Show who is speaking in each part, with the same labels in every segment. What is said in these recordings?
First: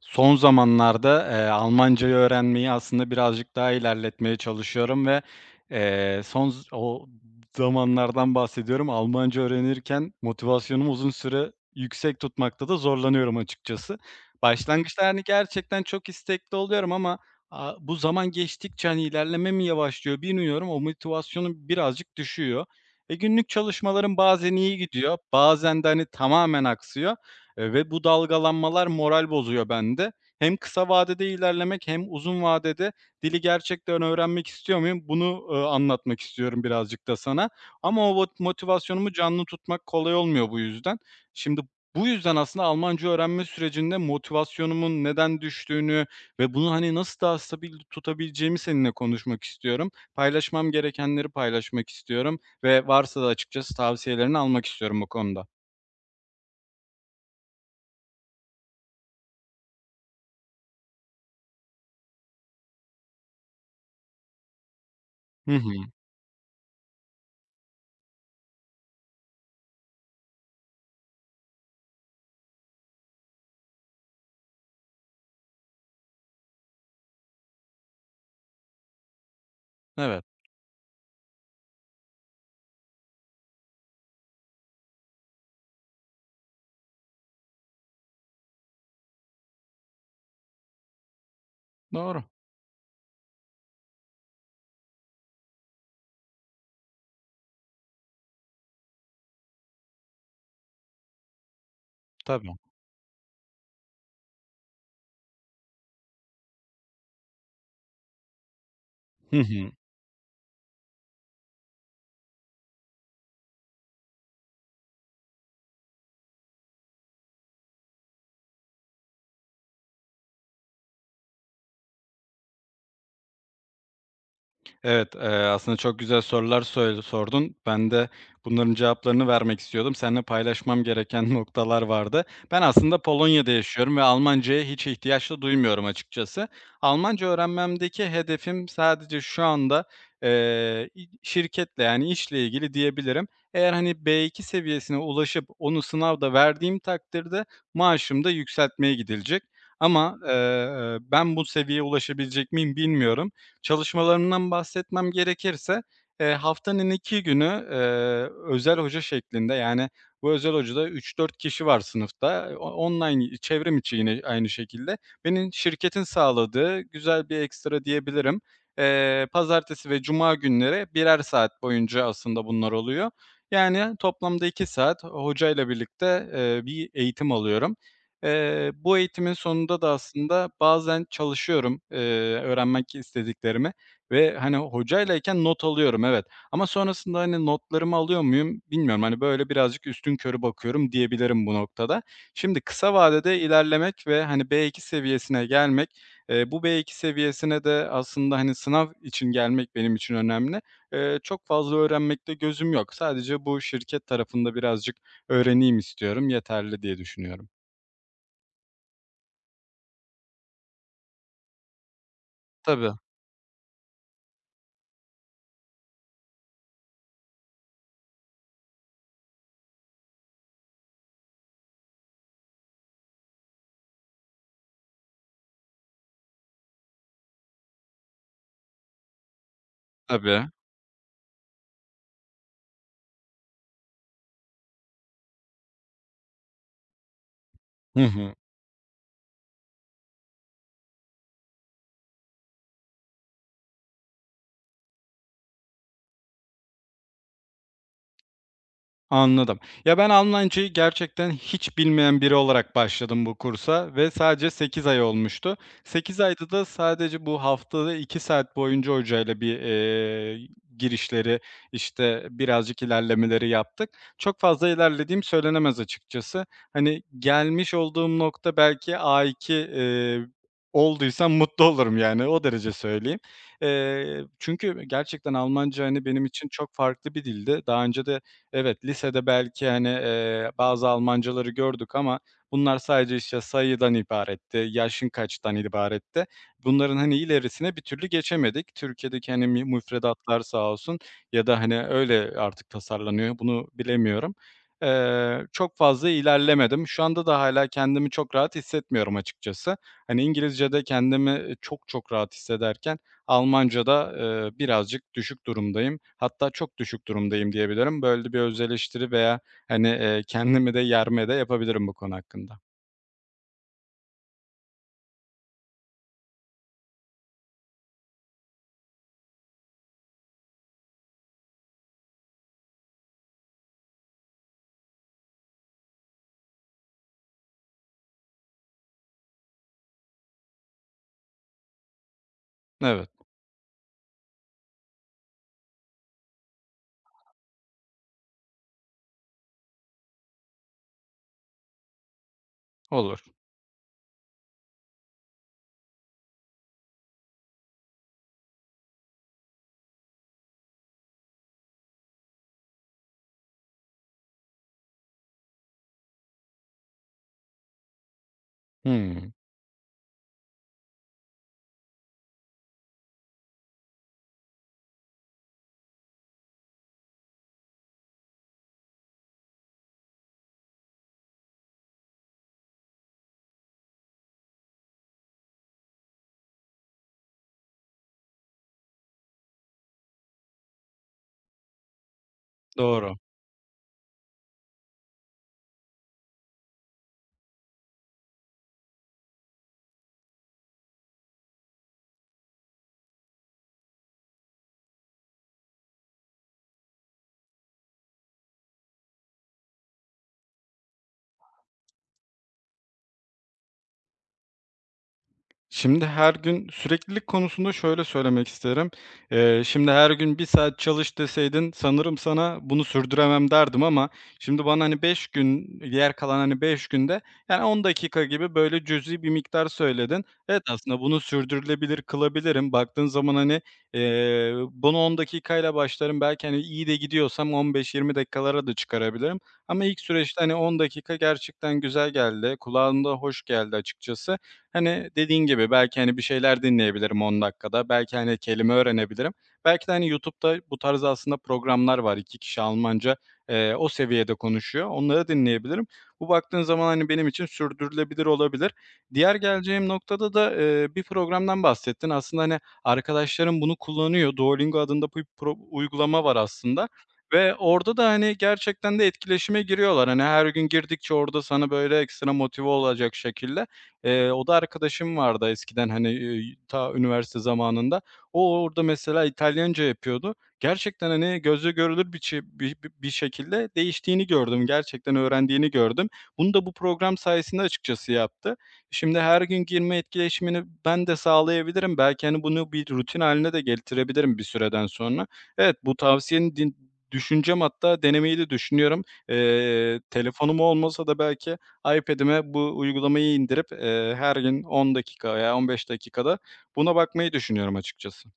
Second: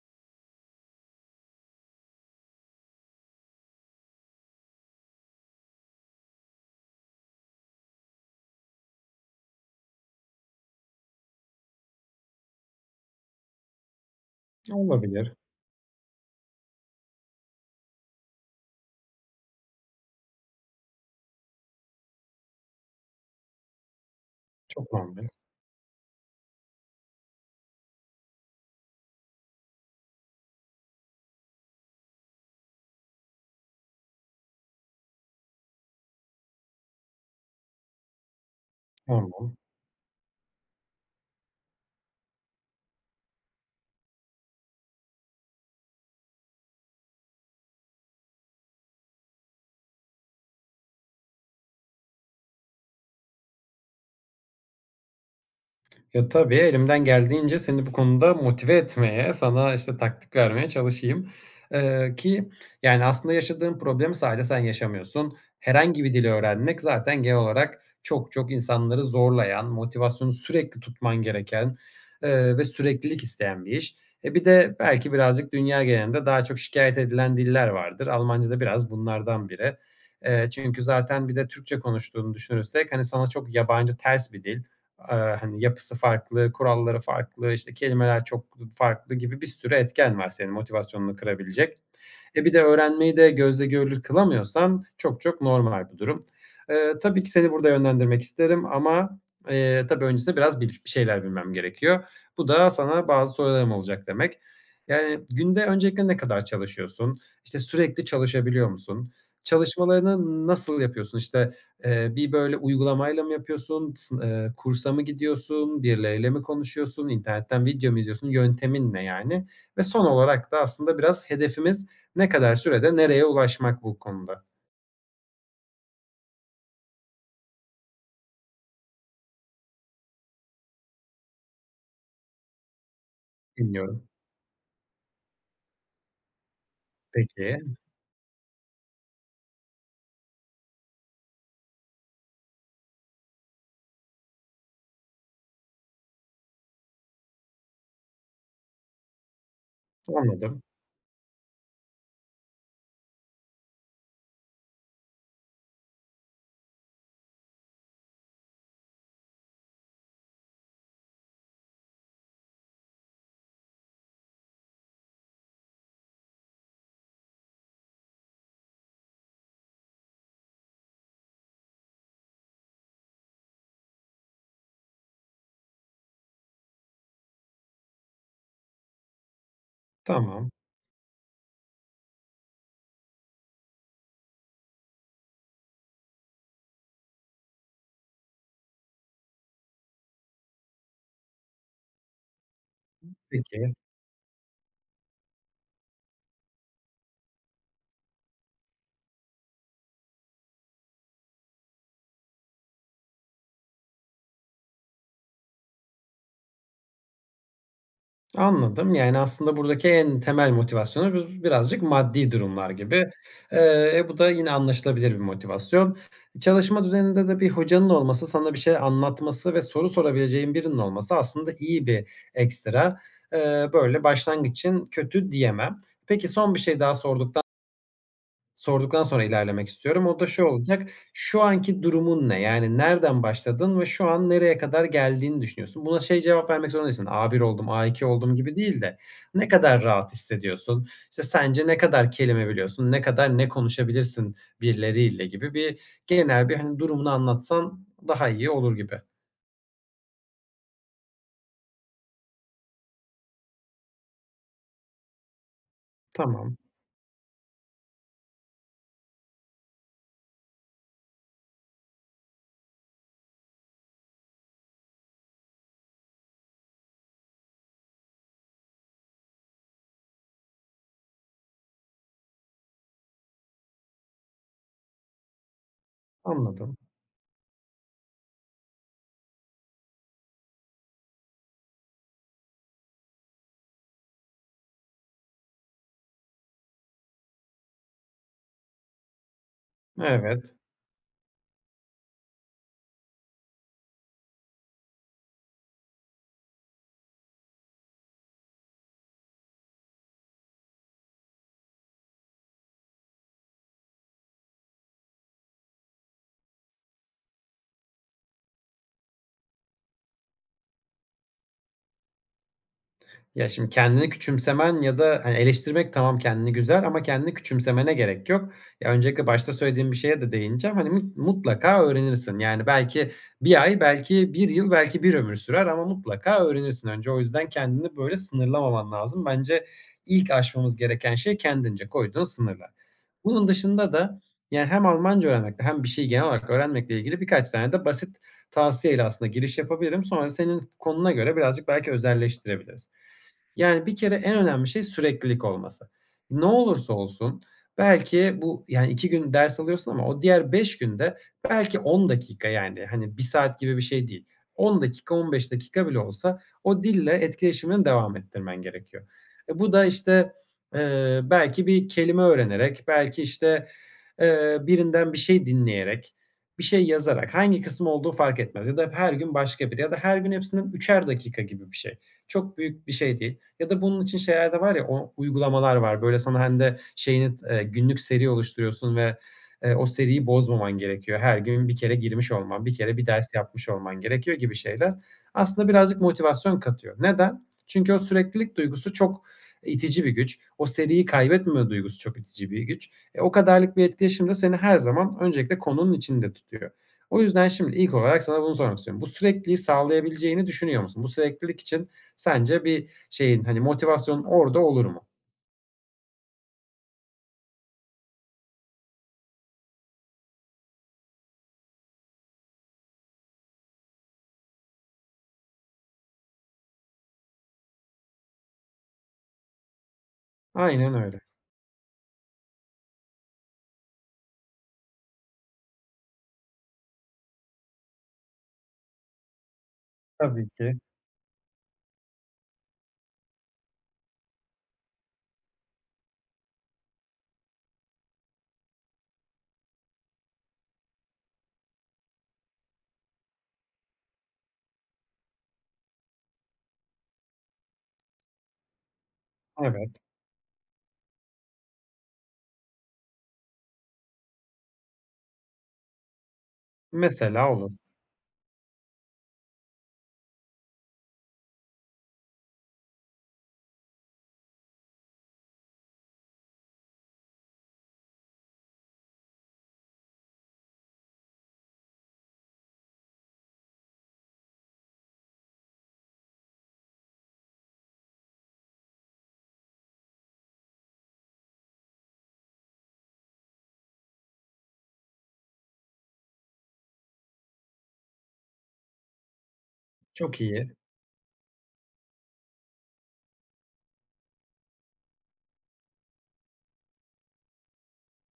Speaker 1: Son zamanlarda, Almancayı öğrenmeyi aslında birazcık daha ilerletmeye çalışıyorum ve, son z o zamanlardan bahsediyorum. Almanca öğrenirken motivasyonumu uzun süre yüksek tutmakta da zorlanıyorum açıkçası. Başlangıçta, hani,
Speaker 2: Olabilir.
Speaker 1: gerçekten çok istekli oluyorum ama, bu zaman geçtikçe, hani, ilerleme mi yavaşlıyor bilmiyorum, o motivasyonum birazcık düşüyor. Günlük çalışmalarım bazen iyi
Speaker 2: Çok
Speaker 1: gidiyor,
Speaker 2: normal.
Speaker 1: bazen de, hani, tamamen aksıyor. Ve bu dalgalanmalar moral bozuyor bende. Hem kısa vadede ilerlemek hem uzun vadede dili gerçekten öğrenmek istiyor muyum? Bunu, anlatmak istiyorum birazcık da sana ama o vot motivasyonumu canlı
Speaker 2: Tamam.
Speaker 1: tutmak kolay olmuyor bu yüzden. Şimdi bu yüzden aslında Almanca öğrenme sürecinde motivasyonumun neden düştüğünü ve bunu, hani, nasıl daha stabil tutabileceğimi seninle konuşmak istiyorum. Paylaşmam gerekenleri paylaşmak istiyorum ve varsa da açıkçası tavsiyelerini almak istiyorum bu konuda.
Speaker 2: Ya, tabii, elimden geldiğince seni bu konuda motive etmeye, sana, işte, taktik vermeye çalışayım. Eee, ki, Yani, aslında yaşadığın problemi sadece sen yaşamıyorsun.
Speaker 1: Hı hı.
Speaker 2: Herhangi bir dili öğrenmek zaten genel olarak çok çok insanları zorlayan, motivasyonu sürekli tutman gereken, ve süreklilik isteyen bir iş. E, bir de belki birazcık dünya genelinde daha çok şikayet edilen diller vardır. Almanca da biraz bunlardan biri.
Speaker 1: Evet,
Speaker 2: Çünkü zaten bir de Türkçe konuştuğunu düşünürsek, hani, sana çok yabancı, ters bir dil. Hani, yapısı farklı, kuralları farklı, işte, kelimeler çok farklı gibi bir sürü etken var senin motivasyonunu kırabilecek.
Speaker 1: doğru.
Speaker 2: E, bir de öğrenmeyi de gözle görülür kılamıyorsan çok çok normal bu durum. Tabii ki seni burada yönlendirmek isterim ama, tabii öncesinde biraz bir şeyler bilmem gerekiyor. Bu
Speaker 1: Tabii.
Speaker 2: da sana bazı sorularım olacak demek. Yani, günde öncelikle ne kadar çalışıyorsun? İşte, sürekli çalışabiliyor musun?
Speaker 1: Hı hı.
Speaker 2: Çalışmalarını nasıl yapıyorsun? Bir böyle uygulamayla mı yapıyorsun? Sın Kursa mı gidiyorsun? Birileriyle mi konuşuyorsun? İnternetten video mu izliyorsun? Yöntemin ne yani? Ve son olarak da aslında biraz hedefimiz ne kadar sürede nereye ulaşmak bu konuda?
Speaker 1: Evet, aslında çok güzel sorular söyle sordun. Ben de bunların cevaplarını vermek istiyordum. Seninle paylaşmam gereken noktalar vardı. Ben aslında Polonya'da yaşıyorum ve
Speaker 2: Dinliyorum.
Speaker 1: Almancaya hiç ihtiyaç da duymuyorum açıkçası. Almanca
Speaker 2: Peki,
Speaker 1: öğrenmemdeki hedefim sadece şu anda, i şirketle, yani, işle ilgili diyebilirim. Eğer, hani, B2 seviyesine ulaşıp onu sınavda verdiğim takdirde maaşım da yükseltmeye gidilecek ama,
Speaker 2: anladım.
Speaker 1: ben bu seviyeye ulaşabilecek miyim bilmiyorum. Çalışmalarımdan bahsetmem gerekirse, haftanın 2 günü, eee, özel hoca şeklinde, yani, bu özel hocada üç dört kişi var sınıfta. O online, çevrim içi yine aynı şekilde. Benim şirketin sağladığı güzel bir ekstra diyebilirim. Pazartesi ve cuma günleri birer saat boyunca aslında bunlar oluyor. Yani, toplamda 2 saat hocayla birlikte, bir eğitim alıyorum. Bu eğitimin sonunda da aslında
Speaker 2: Tamam,
Speaker 1: bazen çalışıyorum, öğrenmek istediklerimi ve, hani, hocaylayken not alıyorum, evet. Ama sonrasında, hani, notlarımı alıyor muyum bilmiyorum. Hani, böyle birazcık üstünkörü bakıyorum diyebilirim bu noktada. Şimdi kısa vadede
Speaker 2: peki.
Speaker 1: ilerlemek ve, hani, B2 seviyesine gelmek, bu B2 seviyesine de aslında, hani, sınav için gelmek benim için önemli. Çok fazla öğrenmekte gözüm yok. Sadece bu şirket tarafında birazcık öğreneyim istiyorum, yeterli diye düşünüyorum.
Speaker 2: Anladım. Yani, aslında buradaki en temel motivasyonu biz birazcık maddi durumlar
Speaker 1: Tabii.
Speaker 2: gibi. Bu da yine anlaşılabilir bir motivasyon. Çalışma düzeninde de bir hocanın olması, sana bir şey anlatması ve soru sorabileceğin birinin olması aslında iyi bir ekstra. Böyle, başlangıç için kötü diyemem. Peki, son bir şey daha sorduktan sonra ilerlemek istiyorum. O da şu
Speaker 1: Tabii.
Speaker 2: olacak: Şu anki durumun ne? Yani nereden başladın ve şu an nereye kadar geldiğini düşünüyorsun? Buna şey cevap vermek zorunda değilsin, A1 oldum,
Speaker 1: Hı
Speaker 2: A2
Speaker 1: hı.
Speaker 2: oldum gibi değil de ne kadar rahat hissediyorsun? İşte, sence ne kadar kelime biliyorsun? Ne kadar ne konuşabilirsin birileriyle gibi bir genel bir, hani, durumunu anlatsan daha iyi olur gibi.
Speaker 1: Anladım. Ya, ben Almancayı gerçekten hiç bilmeyen biri olarak başladım bu kursa ve sadece 8 ay olmuştu. 8 ayda
Speaker 2: Tamam,
Speaker 1: da sadece bu haftada 2 saat boyunca hocayla bir, girişleri, işte, birazcık ilerlemeleri yaptık. Çok fazla ilerlediğim söylenemez açıkçası. Hani, gelmiş olduğum nokta belki A2, olduysam mutlu olurum, yani, o derece söyleyeyim. Çünkü gerçekten Almanca, hani, benim için çok
Speaker 2: anladım.
Speaker 1: farklı bir dildi. Daha önce de. Evet, lisede belki, hani, bazı Almancaları gördük ama bunlar sadece, işte, sayıdan ibaretti, yaşın kaçtan ibaretti. Bunların, hani, ilerisine bir türlü geçemedik. Türkiye'deki, hani, müfredatlar
Speaker 2: Evet.
Speaker 1: sağ olsun ya da, hani, öyle artık tasarlanıyor, bunu bilemiyorum. Çok fazla ilerlemedim. Şu anda da hala kendimi çok rahat hissetmiyorum açıkçası. Hani, İngilizce'de kendimi, çok çok rahat hissederken Almanca'da, birazcık düşük durumdayım. Hatta çok düşük durumdayım diyebilirim. Böyle bir öz eleştiri veya, hani, kendimi de yerme de yapabilirim bu konu hakkında.
Speaker 2: Ya, şimdi kendini küçümsemen ya da, hani, eleştirmek tamam kendini güzel ama kendini küçümsemene gerek yok. Ya, öncelikle başta söylediğim bir şeye de değineceğim. Hani, mutlaka öğrenirsin. Yani, belki bir ay, belki bir yıl, belki bir ömür sürer ama mutlaka öğrenirsin önce. O yüzden kendini böyle sınırlamaman lazım. Bence ilk aşmamız gereken şey kendince koyduğun sınırlar.
Speaker 1: Evet,
Speaker 2: Bunun dışında da, yani, hem Almanca öğrenmekle hem bir şey genel olarak öğrenmekle ilgili birkaç tane de basit tavsiyeyle aslında giriş yapabilirim. Sonra senin konuna göre birazcık belki özelleştirebiliriz.
Speaker 1: olur.
Speaker 2: Yani, bir kere en önemli şey süreklilik olması. Ne olursa olsun belki bu, yani, 2 gün ders alıyorsun ama o diğer 5 günde belki 10 dakika, yani, hani, bir saat gibi bir şey değil. 10 dakika, 15 dakika bile olsa o dille etkileşimini devam ettirmen gerekiyor.
Speaker 1: Hımm,
Speaker 2: E, bu da, işte, belki bir kelime öğrenerek, belki, işte, birinden bir şey dinleyerek, bir şey yazarak, hangi kısmı olduğu fark etmez ya da her gün başka bir ya da her gün hepsinden üçer dakika gibi bir şey çok büyük bir şey değil. Ya da bunun için şeyler de var ya, o uygulamalar var. Böyle sana hem de şeyini, günlük seri oluşturuyorsun ve, o seriyi bozmaman gerekiyor. Her gün bir kere girmiş olman, bir kere bir
Speaker 1: doğru.
Speaker 2: ders yapmış olman gerekiyor gibi şeyler aslında birazcık motivasyon katıyor. Neden? Çünkü o süreklilik duygusu çok itici bir güç. O seriyi kaybetmeme duygusu çok itici bir güç. E, o kadarlık bir etkileşim de seni her zaman öncelikle konunun içinde tutuyor. O yüzden şimdi ilk olarak sana bunu sormak istiyorum. Bu sürekliliği sağlayabileceğini düşünüyor musun? Bu süreklilik için sence bir şeyin, hani, motivasyonun orada olur mu?
Speaker 1: Şimdi her gün süreklilik konusunda şöyle söylemek isterim. Şimdi her gün bir saat çalış deseydin sanırım sana bunu sürdüremem derdim ama şimdi bana, hani, 5 gün, yer kalan, hani, 5 günde, yani, 10 dakika gibi böyle cüzi bir miktar söyledin. Evet,
Speaker 2: Aynen
Speaker 1: aslında bunu
Speaker 2: öyle.
Speaker 1: sürdürülebilir kılabilirim. Baktığın zaman, hani, bunu 10 dakikayla başlarım. Belki, hani, iyi de gidiyorsam 15-20 dakikalara da çıkarabilirim ama ilk süreçte,
Speaker 2: Tabii
Speaker 1: hani, 10
Speaker 2: ki.
Speaker 1: dakika gerçekten güzel geldi, kulağında hoş geldi açıkçası. Hani, dediğin gibi belki, hani, bir şeyler dinleyebilirim 10 dakikada. Belki, hani, kelime öğrenebilirim. Belki de, hani, YouTube'da bu tarz aslında programlar var. 2 kişi Almanca, o seviyede konuşuyor. Onları dinleyebilirim. Bu baktığın zaman, hani, benim için sürdürülebilir olabilir. Diğer geleceğim
Speaker 2: Evet.
Speaker 1: noktada da, bir programdan bahsettin. Aslında, hani, arkadaşlarım bunu kullanıyor. Duolingo adında bir pro uygulama var aslında
Speaker 2: Mesela
Speaker 1: ve
Speaker 2: olur.
Speaker 1: orada da, hani, gerçekten de etkileşime giriyorlar. Hani, her gün girdikçe orada sana, böyle, ekstra motive olacak şekilde. O da arkadaşım vardı eskiden, hani, ta üniversite zamanında. O orada mesela İtalyanca yapıyordu. Gerçekten, hani, gözle görülür bir çe bi bi bir şekilde değiştiğini gördüm. Gerçekten öğrendiğini gördüm. Bunu da bu program sayesinde açıkçası yaptı. Şimdi her gün girme etkileşimini ben de sağlayabilirim. Belki, hani, bunu bir rutin haline de getirebilirim bir süreden sonra. Evet, bu tavsiyeni düşüneceğim hatta denemeyi de düşünüyorum. Eee,
Speaker 2: Çok
Speaker 1: telefonum
Speaker 2: iyi.
Speaker 1: olmasa da belki iPad'ime bu uygulamayı indirip, her gün 10 dakika veya 15 dakikada buna bakmayı düşünüyorum açıkçası.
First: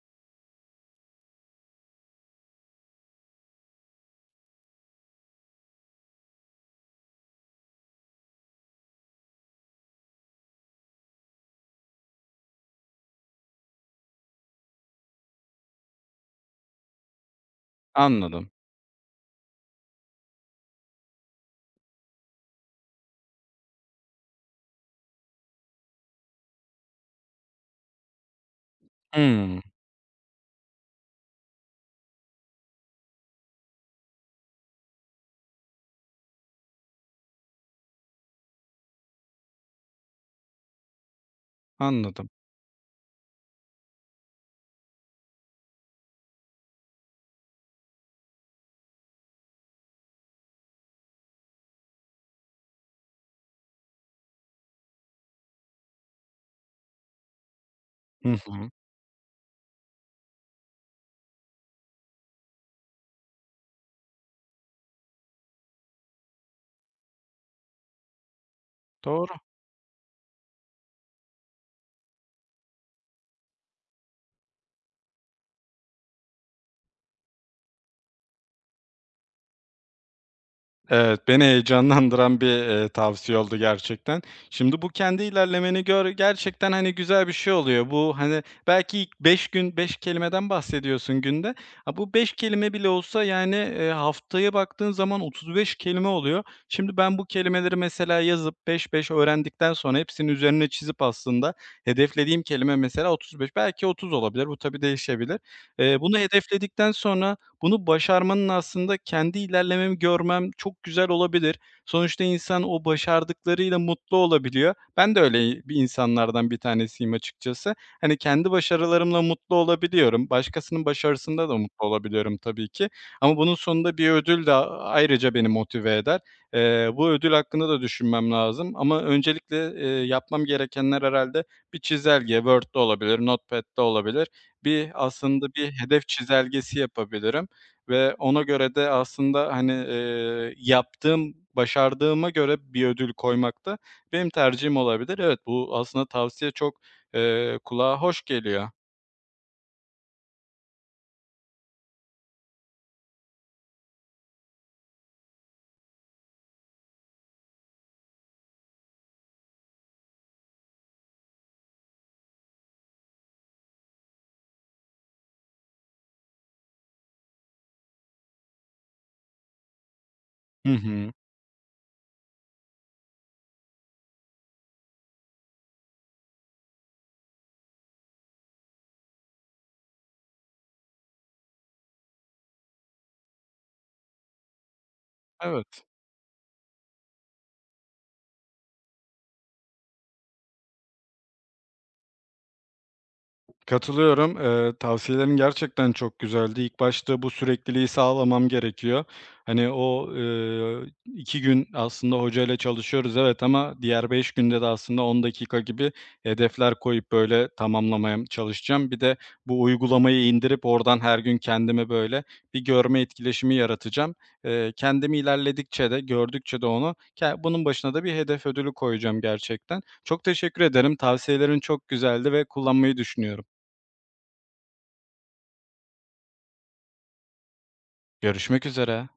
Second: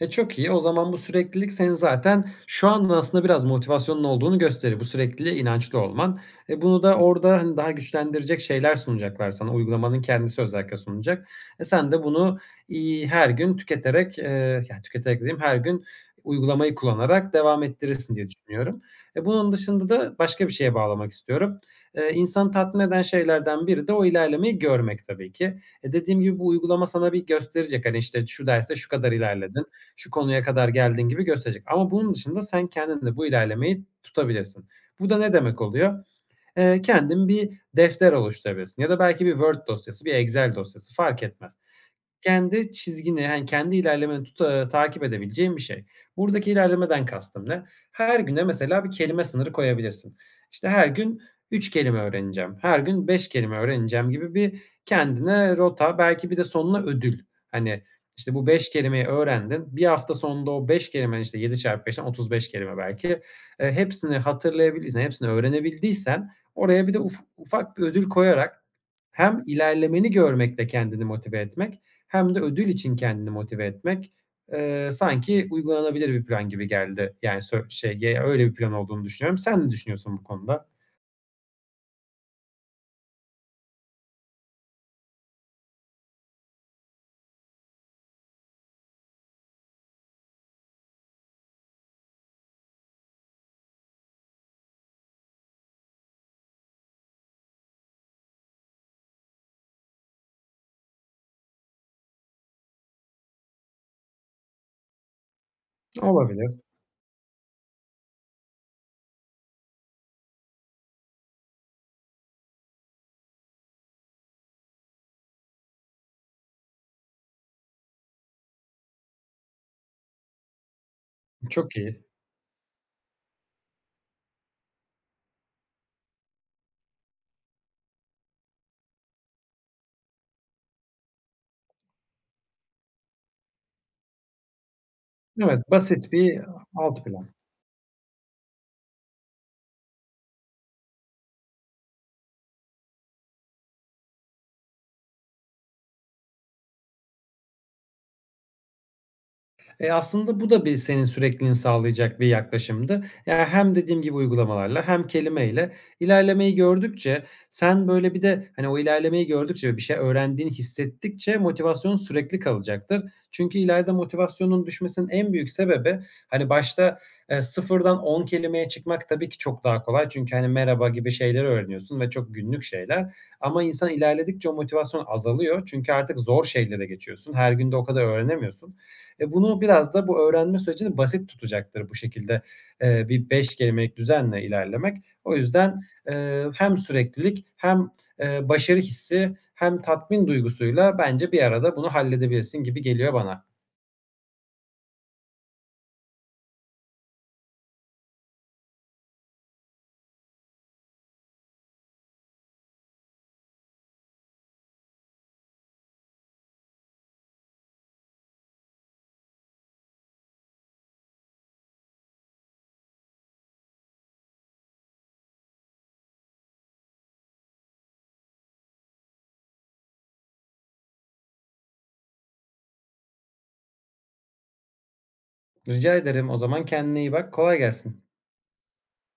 Speaker 2: E, çok iyi. O zaman bu süreklilik senin zaten şu an aslında biraz motivasyonun olduğunu gösterir. Bu sürekliliğe inançlı olman. E, bunu da orada, hani, daha güçlendirecek şeyler sunacaklar sana. Uygulamanın kendisi özellikle sunacak. E, sen de bunu, her gün tüketerek, ya, tüketerek diyeyim her gün uygulamayı kullanarak devam ettirirsin diye
Speaker 1: Anladım.
Speaker 2: düşünüyorum. E, bunun dışında da başka bir şeye bağlamak istiyorum. İnsanı tatmin eden şeylerden biri de o ilerlemeyi görmek tabii ki. E, dediğim gibi bu uygulama sana bir gösterecek. Hani, işte, şu derste şu kadar
Speaker 1: Hımm,
Speaker 2: ilerledin, şu konuya kadar geldiğin gibi gösterecek. Ama bunun dışında sen kendin de bu ilerlemeyi tutabilirsin. Bu da ne demek oluyor? Kendin bir defter oluşturabilirsin ya da belki bir Word dosyası, bir Excel dosyası fark etmez.
Speaker 1: anladım.
Speaker 2: Kendi çizgini, yani, kendi ilerlemeni takip edebileceğin bir şey. Buradaki ilerlemeden kastım ne? Her güne mesela bir kelime sınırı koyabilirsin. İşte, her gün 3 kelime öğreneceğim, her gün 5 kelime öğreneceğim gibi bir kendine rota, belki bir de sonuna ödül. Hani,
Speaker 1: Hı
Speaker 2: işte, bu
Speaker 1: hı.
Speaker 2: 5 kelimeyi öğrendin, bir hafta sonunda o 5 kelimenin, işte, 7 çarpı beşten 35 kelime belki, hepsini hatırlayabildiysen, hepsini öğrenebildiysen oraya bir de ufak bir ödül koyarak
Speaker 1: Doğru.
Speaker 2: hem ilerlemeni görmekle kendini motive etmek hem de ödül için kendini motive etmek, sanki uygulanabilir bir plan gibi geldi. Yani sö şey, ye öyle bir plan olduğunu düşünüyorum. Sen ne düşünüyorsun bu konuda?
Speaker 1: Evet, beni heyecanlandıran bir, tavsiye oldu gerçekten. Şimdi bu kendi ilerlemeni gör gerçekten, hani, güzel bir şey oluyor. Bu, hani, belki ilk 5 gün 5 kelimeden bahsediyorsun günde. Ha, bu 5 kelime bile olsa, yani, haftaya baktığın zaman 35 kelime oluyor. Şimdi ben bu kelimeleri mesela yazıp 5 5 öğrendikten sonra hepsinin üzerine çizip aslında hedeflediğim kelime mesela 35, belki 30 olabilir. Bu tabii değişebilir. Bunu
Speaker 2: Olabilir.
Speaker 1: hedefledikten sonra bunu başarmanın aslında kendi ilerlememi görmem çok güzel olabilir. Sonuçta insan o başardıklarıyla mutlu olabiliyor. Ben de öyle bir insanlardan bir tanesiyim açıkçası. Hani kendi başarılarımla mutlu olabiliyorum. Başkasının başarısında da
Speaker 2: Çok
Speaker 1: mutlu
Speaker 2: iyi.
Speaker 1: olabiliyorum tabii ki. Ama bunun sonunda bir ödül de ayrıca beni motive eder. Bu ödül hakkında da düşünmem lazım. Ama öncelikle, yapmam gerekenler herhalde bir çizelge, Word'de olabilir, Notepad'de olabilir. Bir aslında
Speaker 2: Evet,
Speaker 1: bir hedef
Speaker 2: basit bir
Speaker 1: çizelgesi
Speaker 2: alt plan.
Speaker 1: yapabilirim. Ve ona göre de aslında, hani, yaptığım, başardığıma göre bir ödül koymak da benim tercihim olabilir. Evet, bu aslında tavsiye çok, kulağa hoş geliyor.
Speaker 2: Aslında bu da bir senin sürekliliğini sağlayacak bir yaklaşımdı. Yani hem dediğim gibi uygulamalarla hem kelimeyle ilerlemeyi gördükçe sen böyle bir de, hani, o ilerlemeyi gördükçe ve bir şey öğrendiğini hissettikçe motivasyonun sürekli kalacaktır. Çünkü ileride motivasyonun düşmesinin en büyük sebebi, hani, başta, 0'dan 10 kelimeye çıkmak tabii ki çok daha kolay. Çünkü, hani,
Speaker 1: Hı
Speaker 2: merhaba
Speaker 1: hı.
Speaker 2: gibi şeyler öğreniyorsun ve çok günlük şeyler ama insan ilerledikçe o motivasyon azalıyor. Çünkü artık zor şeylere geçiyorsun. Her gün de o kadar öğrenemiyorsun. E, bunu biraz da bu öğrenme sürecini basit tutacaktır bu şekilde, bir 5 kelimelik düzenle ilerlemek. O yüzden,
Speaker 1: Evet.
Speaker 2: hem süreklilik hem, başarı hissi hem tatmin duygusuyla bence bir arada bunu halledebilirsin gibi geliyor bana.
Speaker 1: Katılıyorum. Tavsiyelerin gerçekten çok güzeldi. İlk başta bu sürekliliği sağlamam gerekiyor. Hani, o, 2 gün aslında hocayla çalışıyoruz, evet ama diğer 5 günde de aslında 10 dakika gibi hedefler koyup, böyle, tamamlamaya çalışacağım. Bir de bu uygulamayı indirip oradan her gün kendime, böyle, bir görme etkileşimi yaratacağım. Kendimi ilerledikçe de, gördükçe de onu ke bunun başına da bir hedef ödülü koyacağım gerçekten. Çok teşekkür ederim. Tavsiyelerin çok güzeldi ve kullanmayı düşünüyorum.
Speaker 2: Rica ederim. O zaman kendine iyi bak. Kolay gelsin.
Speaker 1: Görüşmek üzere.